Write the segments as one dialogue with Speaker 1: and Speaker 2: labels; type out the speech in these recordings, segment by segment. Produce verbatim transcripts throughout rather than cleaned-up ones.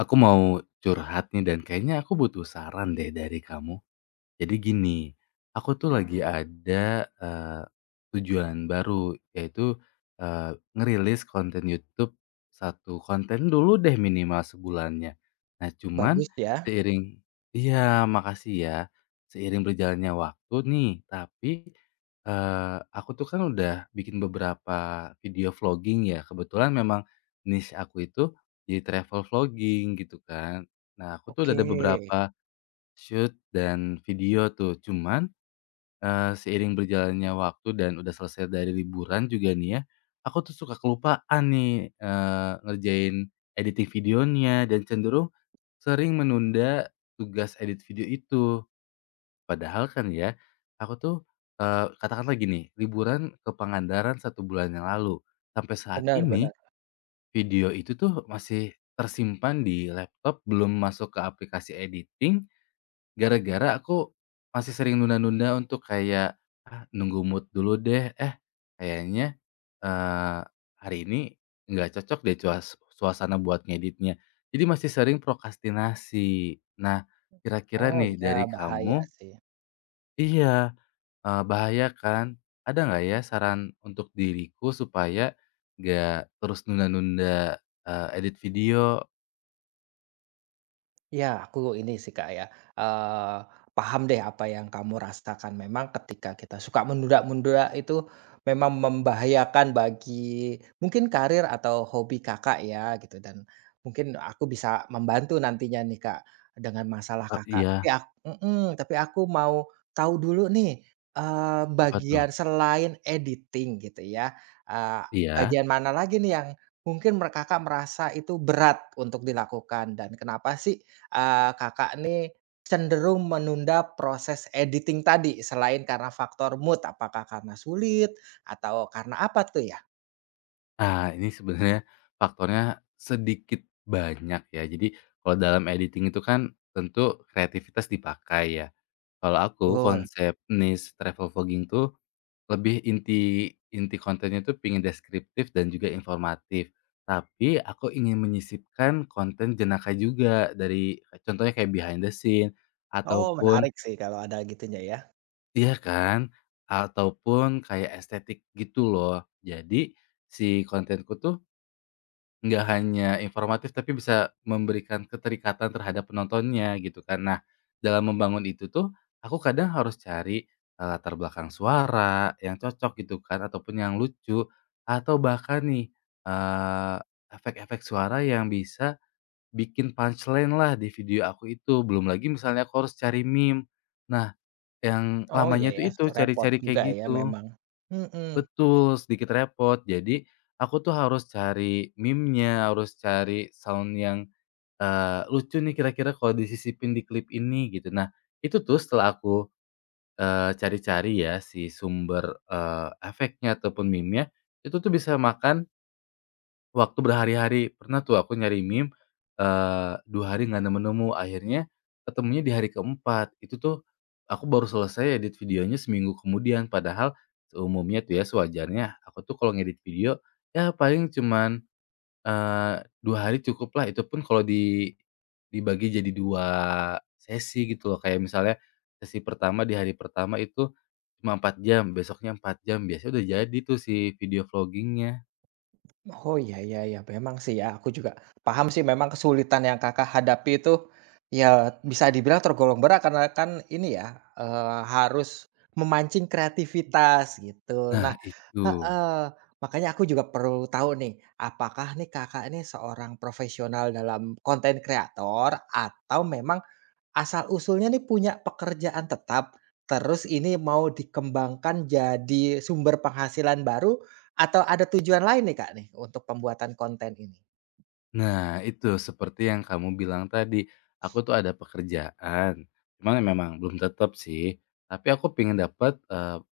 Speaker 1: Aku mau curhat nih dan kayaknya aku butuh saran deh dari kamu. Jadi gini, aku tuh lagi ada, eee, tujuan baru yaitu, eee, ngerilis konten YouTube satu konten dulu deh minimal sebulannya. Nah cuman
Speaker 2: Bagus ya?
Speaker 1: seiring iya, makasih ya, seiring berjalannya waktu nih tapi, eee, aku tuh kan udah bikin beberapa video vlogging ya, kebetulan memang niche aku itu jadi travel vlogging gitu kan. Nah aku tuh udah
Speaker 2: Oke.
Speaker 1: ada beberapa shoot dan video tuh, cuman, eee, seiring berjalannya waktu dan udah selesai dari liburan juga nih ya, aku tuh suka kelupaan nih, eee, ngerjain editing videonya dan cenderung sering menunda tugas edit video itu. Padahal kan ya, aku tuh, eee, katakanlah gini, liburan ke Pangandaran satu bulan yang lalu, sampai saat ini
Speaker 2: Benar-benar.
Speaker 1: video itu tuh masih tersimpan di laptop, belum masuk ke aplikasi editing. Gara-gara aku masih sering nunda-nunda untuk kayak, "Ah, nunggu mood dulu deh, eh kayaknya, eee, hari ini nggak cocok deh cuas suasana buat ngeditnya." Jadi masih sering prokrastinasi. Nah, kira-kira
Speaker 2: Oh,
Speaker 1: nih
Speaker 2: iya,
Speaker 1: dari
Speaker 2: bahaya
Speaker 1: kamu.
Speaker 2: sih.
Speaker 1: Iya, eee, bahaya kan. Ada nggak ya saran untuk diriku supaya nggak terus nunda-nunda, eee, edit video?
Speaker 2: Ya, aku ini sih, Kak, ya, eee, paham deh apa yang kamu rasakan. Memang ketika kita suka menunda-menunda itu memang membahayakan bagi mungkin karir atau hobi Kakak ya, gitu, dan mungkin aku bisa membantu nantinya nih, Kak, dengan masalah
Speaker 1: E
Speaker 2: Kakak. Tapi
Speaker 1: iya,
Speaker 2: ak mhm, tapi aku mau tahu dulu nih, eee,
Speaker 1: apa tuh?
Speaker 2: bagian selain editing gitu ya, eee,
Speaker 1: Iya.
Speaker 2: bagian mana lagi nih yang mungkin mer Kakak merasa itu berat untuk dilakukan dan kenapa sih eee, Kakak nih cenderung menunda proses editing tadi selain karena faktor mood, apakah karena sulit atau karena apa tuh ya?
Speaker 1: Nah, ini sebenarnya faktornya sedikit banyak ya. Jadi kalau dalam editing itu kan tentu kreativitas dipakai ya. Kalau aku
Speaker 2: Betul.
Speaker 1: konsep niche travel vlogging tuh lebih inti inti kontennya tuh pingin deskriptif dan juga informatif. Tapi aku ingin menyisipkan konten jenaka juga, dari contohnya kayak behind the scene
Speaker 2: Oh,
Speaker 1: ataupun.
Speaker 2: menarik sih kalau ada gitunya ya.
Speaker 1: Iya kan. Ataupun kayak estetik gitu loh. Jadi si kontenku tuh nggak hanya informatif, tapi bisa memberikan keterikatan terhadap penontonnya gitu kan. Nah, dalam membangun itu tuh, aku kadang harus cari, eee, latar belakang suara yang cocok gitu kan, ataupun yang lucu, atau bahkan nih, eee, efek-efek suara yang bisa bikin punchline lah di video aku itu. Belum lagi misalnya aku harus cari meme. Nah, yang
Speaker 2: Oh, iya
Speaker 1: lamanya
Speaker 2: ya,
Speaker 1: tuh itu,
Speaker 2: repot
Speaker 1: cari-cari kayak
Speaker 2: juga ya
Speaker 1: gitu.
Speaker 2: memang. Mhm.
Speaker 1: Betul, sedikit repot. Jadi, aku tuh harus cari meme-nya, harus cari sound yang, eee, lucu nih kira-kira kalau disisipin di klip ini, gitu. Nah, itu tuh setelah aku, eee, cari-cari ya si sumber, eee, efeknya ataupun meme-nya, itu tuh bisa makan waktu berhari-hari. Pernah tuh aku nyari meme, eee, dua hari nggak nemu-nemu, akhirnya ketemunya di hari keempat. Itu tuh aku baru selesai edit videonya seminggu kemudian, padahal seumumnya tuh ya, sewajarnya aku tuh kalau ngedit video, ya paling cuman, eee, dua hari cukup lah, itu pun kalau di dibagi jadi dua sesi gitu loh. Kayak misalnya sesi pertama di hari pertama itu cuma empat jam, besoknya empat jam, biasanya udah jadi tuh si video vloggingnya.
Speaker 2: Oh, iya iya iya, memang sih ya, aku juga paham sih memang kesulitan yang Kakak hadapi itu, ya bisa dibilang tergolong berat karena kan ini ya, eee, harus memancing kreativitas gitu.
Speaker 1: Nah
Speaker 2: Nah,
Speaker 1: itu.
Speaker 2: heeh, makanya aku juga perlu tahu nih, apakah nih Kakak ini seorang profesional dalam konten kreator atau memang asal-usulnya nih punya pekerjaan tetap, terus ini mau dikembangkan jadi sumber penghasilan baru, atau ada tujuan lain nih, Kak, nih untuk pembuatan konten ini?
Speaker 1: Nah, itu seperti yang kamu bilang tadi, aku tuh ada pekerjaan, cuman ya memang belum tetap sih, tapi aku pengen dapat, eee,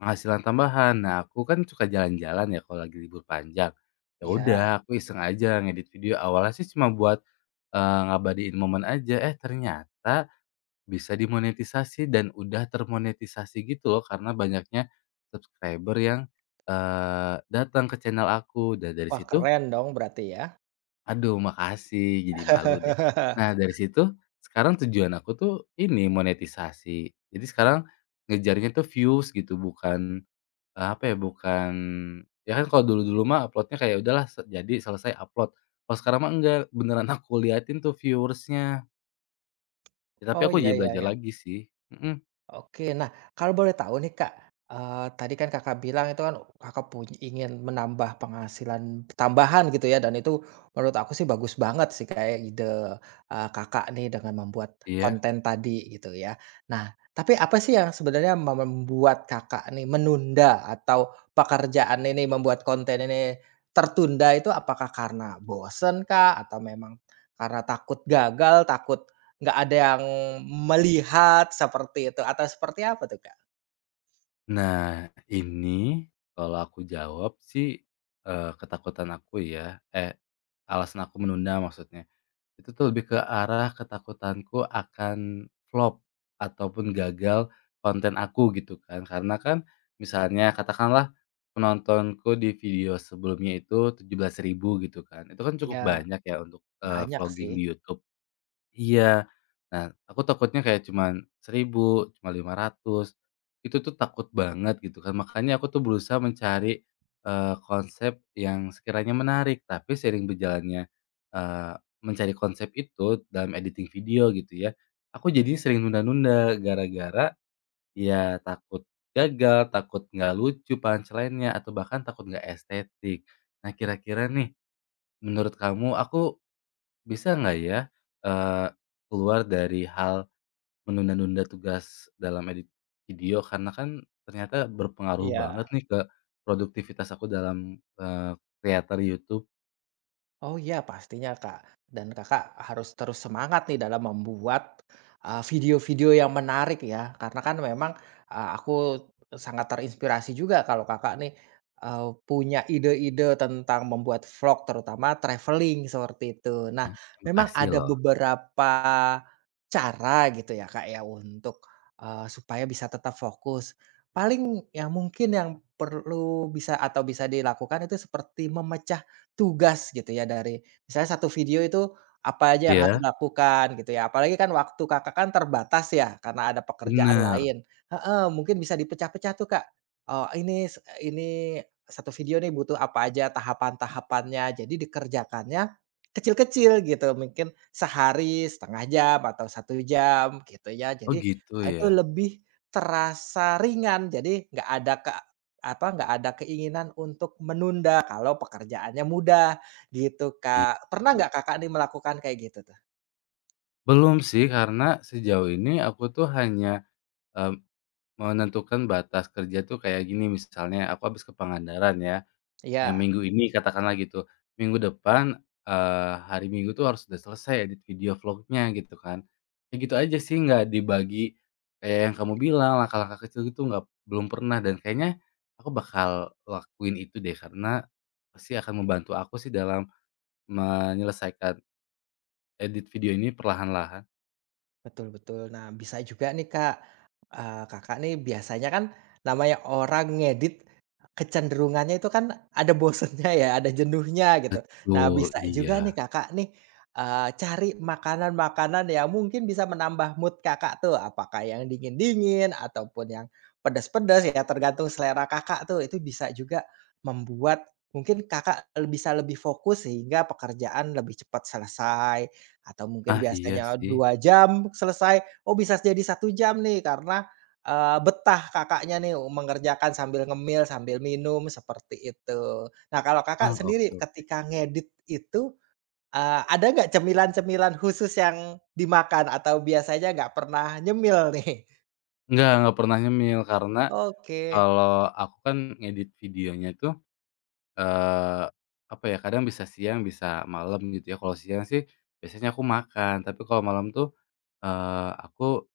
Speaker 1: penghasilan tambahan. Nah, aku kan suka jalan-jalan ya kalau lagi libur panjang. Ya udah,
Speaker 2: Iya.
Speaker 1: aku iseng aja ngedit video, awalnya sih cuma buat, eee, ngabadiin momen aja, eh ternyata bisa dimonetisasi dan udah termonetisasi gitu loh karena banyaknya subscriber yang, eee, datang ke channel aku, dan dari
Speaker 2: Wah,
Speaker 1: situ.
Speaker 2: keren dong berarti ya.
Speaker 1: Aduh makasih, jadi malu deh. Nah dari situ, sekarang tujuan aku tuh ini monetisasi. Jadi sekarang ngejarnya tuh views gitu bukan, eee, apa ya, bukan, ya kan kalau dulu-dulu mah uploadnya kayak udahlah se jadi selesai upload. Kalau sekarang mah enggak, beneran aku liatin tuh viewersnya. Ya tapi
Speaker 2: Oh,
Speaker 1: aku
Speaker 2: iya
Speaker 1: jadi
Speaker 2: iya
Speaker 1: belajar
Speaker 2: iya.
Speaker 1: lagi sih. Mhm,
Speaker 2: Oke, nah kalau boleh tahu nih Kak, eee, tadi kan Kakak bilang itu kan Kakak punya ingin menambah penghasilan tambahan gitu ya dan itu menurut aku sih bagus banget sih kayak ide, eee, Kakak nih dengan membuat
Speaker 1: iya.
Speaker 2: konten tadi gitu ya. Nah, tapi apa sih yang sebenarnya me membuat Kakak nih menunda atau pekerjaan ini membuat konten ini tertunda itu apakah karena bosen kah? Atau memang karena takut gagal, takut nggak ada yang melihat seperti itu, atau seperti apa tuh, Kak?
Speaker 1: Nah ini kalau aku jawab sih, eee, ketakutan aku ya, eh, alasan aku menunda maksudnya. Itu tuh lebih ke arah ketakutanku akan flop ataupun gagal konten aku gitu kan. Karena kan misalnya katakanlah penontonku di video sebelumnya itu tujuh belas ribu gitu kan. Itu kan cukup
Speaker 2: Iya,
Speaker 1: banyak ya untuk, eee,
Speaker 2: banyak sih.
Speaker 1: vlogging di YouTube. Iya. Nah, aku takutnya kayak cuman seribu, cuma lima ratus, itu tuh takut banget gitu kan. Makanya aku tuh berusaha mencari, eee, konsep yang sekiranya menarik, tapi sering berjalannya, eee, mencari konsep itu dalam editing video gitu ya, aku jadi sering nunda-nunda gara-gara ya takut gagal, takut nggak lucu punchline-nya, atau bahkan takut nggak estetik. Nah, kira-kira nih, menurut kamu aku bisa nggak ya, eee, keluar dari hal menunda-nunda tugas dalam edit video karena kan ternyata berpengaruh
Speaker 2: Iya.
Speaker 1: banget nih ke produktivitas aku dalam, eee, creator YouTube.
Speaker 2: Oh iya, pastinya Kak, dan Kakak harus terus semangat nih dalam membuat, eee, video-video yang menarik ya, karena kan memang, eee, aku sangat terinspirasi juga kalau Kakak nih, eee, punya ide-ide tentang membuat vlog terutama traveling seperti itu. Nah,
Speaker 1: Nah, terima
Speaker 2: memang
Speaker 1: kasih
Speaker 2: ada
Speaker 1: loh.
Speaker 2: beberapa cara gitu ya Kak ya untuk, eee, supaya bisa tetap fokus. Paling yang mungkin yang perlu bisa atau bisa dilakukan itu seperti memecah tugas gitu ya dari misalnya satu video itu apa aja yang harus
Speaker 1: Iya,
Speaker 2: dilakukan gitu ya. Apalagi kan waktu Kakak kan terbatas ya karena ada pekerjaan
Speaker 1: bener.
Speaker 2: lain, heeh, mungkin bisa dipecah-pecah tuh Kak, eee, ini s ini satu video nih butuh apa aja tahapan-tahapannya jadi dikerjakannya kecil-kecil gitu mungkin sehari setengah jam atau satu jam gitu ya.
Speaker 1: Oh
Speaker 2: Jadi,
Speaker 1: gitu
Speaker 2: itu
Speaker 1: ya?
Speaker 2: lebih terasa ringan jadi nggak ada ke apa, nggak ada keinginan untuk menunda kalau pekerjaannya mudah, gitu,
Speaker 1: Iya.
Speaker 2: Kak. Pernah nggak Kakak nih melakukan kayak gitu tuh?
Speaker 1: Belum sih karena sejauh ini aku tuh hanya, mmm, menentukan batas kerja tuh kayak gini, misalnya aku habis ke Pangandaran ya. Eee,
Speaker 2: Iya.
Speaker 1: minggu ini katakanlah gitu, minggu depan, eee, hari Minggu tuh harus udah selesai edit video vlog-nya gitu kan. Ya gitu aja sih, nggak dibagi kayak yang kamu bilang langkah-langkah kecil gitu, nggak, belum pernah, dan kayaknya aku bakal lakuin itu deh karena pasti akan membantu aku sih dalam menyelesaikan edit video ini perlahan-lahan.
Speaker 2: Betul betul. Nah, bisa juga nih, Kak, eee, Kakak nih biasanya kan namanya orang ngedit kecenderungannya itu kan ada bosennya ya, ada jenuhnya gitu. Nah,
Speaker 1: Betul,
Speaker 2: bisa
Speaker 1: iya.
Speaker 2: juga nih Kakak nih, eee, cari makanan-makanan yang mungkin bisa menambah mood Kakak tuh, apakah yang dingin-dingin ataupun yang pedas pedas ya tergantung selera Kakak tuh. Itu bisa juga membuat mungkin Kakak bisa lebih fokus sehingga pekerjaan lebih cepat selesai atau mungkin
Speaker 1: Ah, iya
Speaker 2: biasanya
Speaker 1: sih.
Speaker 2: dua jam selesai, oh bisa jadi satu jam nih karena, eee, betah Kakaknya nih mengerjakan sambil ngemil, sambil minum, seperti itu. Nah kalau Kakak
Speaker 1: Ah, oke,
Speaker 2: sendiri
Speaker 1: oke.
Speaker 2: ketika ngedit itu, eee, ada nggak cemilan-cemilan khusus yang dimakan atau biasanya nggak pernah nyemil nih?
Speaker 1: Nggak nggak pernah nyemil karena
Speaker 2: Oke.
Speaker 1: kalau aku kan ngedit videonya tuh, eh apa ya, kadang bisa siang, bisa malam gitu ya. Kalau siang sih biasanya aku makan, tapi kalau malam tuh, eee, aku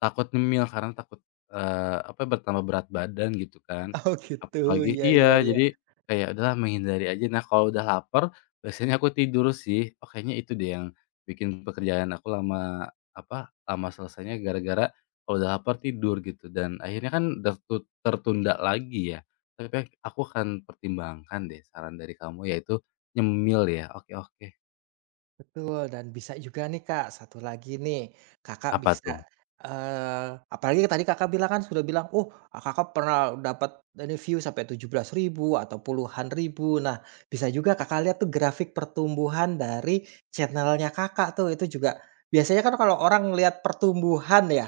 Speaker 1: takut ngemil karena takut, eee, apa, bertambah berat badan gitu kan.
Speaker 2: Oh gitu,
Speaker 1: Apalagi
Speaker 2: ya ya
Speaker 1: iya,
Speaker 2: ya.
Speaker 1: jadi kayak udahlah menghindari aja. Nah kalau udah lapar, biasanya aku tidur sih. Oh kayaknya itu deh yang bikin pekerjaan aku lama, apa, lama selesainya gara-gara kalau udah lapar tidur gitu dan akhirnya kan tertu tertunda lagi ya. Tapi ak aku akan pertimbangkan deh saran dari kamu yaitu nyemil ya, oke, oke.
Speaker 2: Betul, dan bisa juga nih Kak, satu lagi nih, Kakak
Speaker 1: Apa
Speaker 2: bisa,
Speaker 1: tuh?
Speaker 2: eee, apalagi tadi Kakak bilang kan sudah bilang, "Oh, Kakak pernah dapat ini view sampai tujuh belas ribu atau puluhan ribu." Nah, bisa juga Kakak lihat tuh grafik pertumbuhan dari channelnya Kakak tuh, itu juga biasanya kan kalau orang lihat pertumbuhan ya,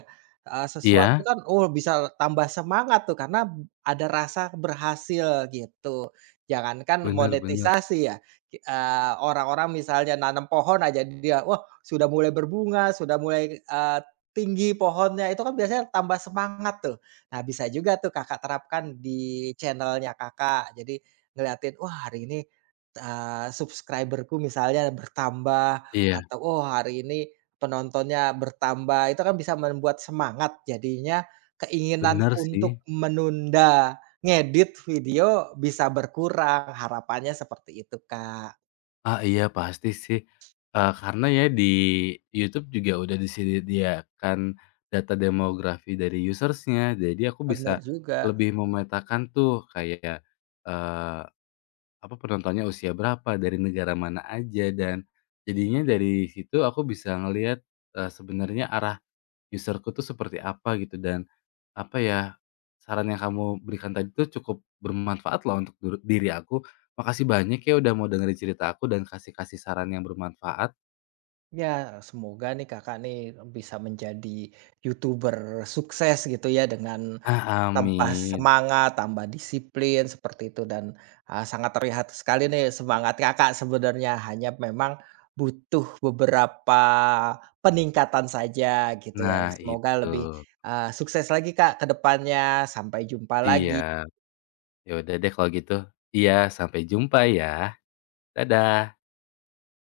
Speaker 2: eee, sesuatu
Speaker 1: Iya,
Speaker 2: kan, oh bisa tambah semangat tuh karena ada rasa berhasil gitu. Jangankan
Speaker 1: bener bener.
Speaker 2: monetisasi ya, Ki eee, orang-orang misalnya nanam pohon aja dia, wah sudah mulai berbunga, sudah mulai, eee, tinggi pohonnya, itu kan biasanya tambah semangat tuh. Nah bisa juga tuh Kakak terapkan di channelnya Kakak, jadi ngeliatin, wah hari ini, eee, subscriber misalnya bertambah,
Speaker 1: Iya,
Speaker 2: atau, oh hari ini penontonnya bertambah, itu kan bisa membuat semangat, jadinya keinginan
Speaker 1: bener sih.
Speaker 2: untuk menunda ngedit video bisa berkurang, harapannya seperti itu, Kak.
Speaker 1: Ah, iya pasti sih, eee, karena ya di YouTube juga udah disediakan data demografi dari usersnya jadi aku
Speaker 2: Bener
Speaker 1: bisa
Speaker 2: juga.
Speaker 1: lebih memetakan tuh kayak, eee, apa, penontonnya usia berapa, dari negara mana aja, dan jadinya dari situ aku bisa ngelihat, eee, sebenarnya arah user tuh seperti apa gitu dan, apa ya, saran yang kamu berikan tadi tuh cukup bermanfaat lah untuk duru diri aku. Makasih banyak ya udah mau dengerin cerita aku dan kasih-kasih saran yang bermanfaat.
Speaker 2: Ya, semoga nih Kakak nih bisa menjadi YouTuber sukses gitu ya dengan
Speaker 1: Ah,
Speaker 2: tambah
Speaker 1: amin.
Speaker 2: semangat, tambah disiplin seperti itu dan, eee, sangat terlihat sekali nih semangat Kakak sebenarnya, hanya memang butuh beberapa peningkatan saja gitu ya.
Speaker 1: Nah
Speaker 2: Semoga
Speaker 1: itu.
Speaker 2: lebih, eee, sukses lagi, Kak, ke depannya. Sampai jumpa lagi.
Speaker 1: Iya. Ya udah deh kalau gitu. Iya, sampai jumpa ya. Dadah.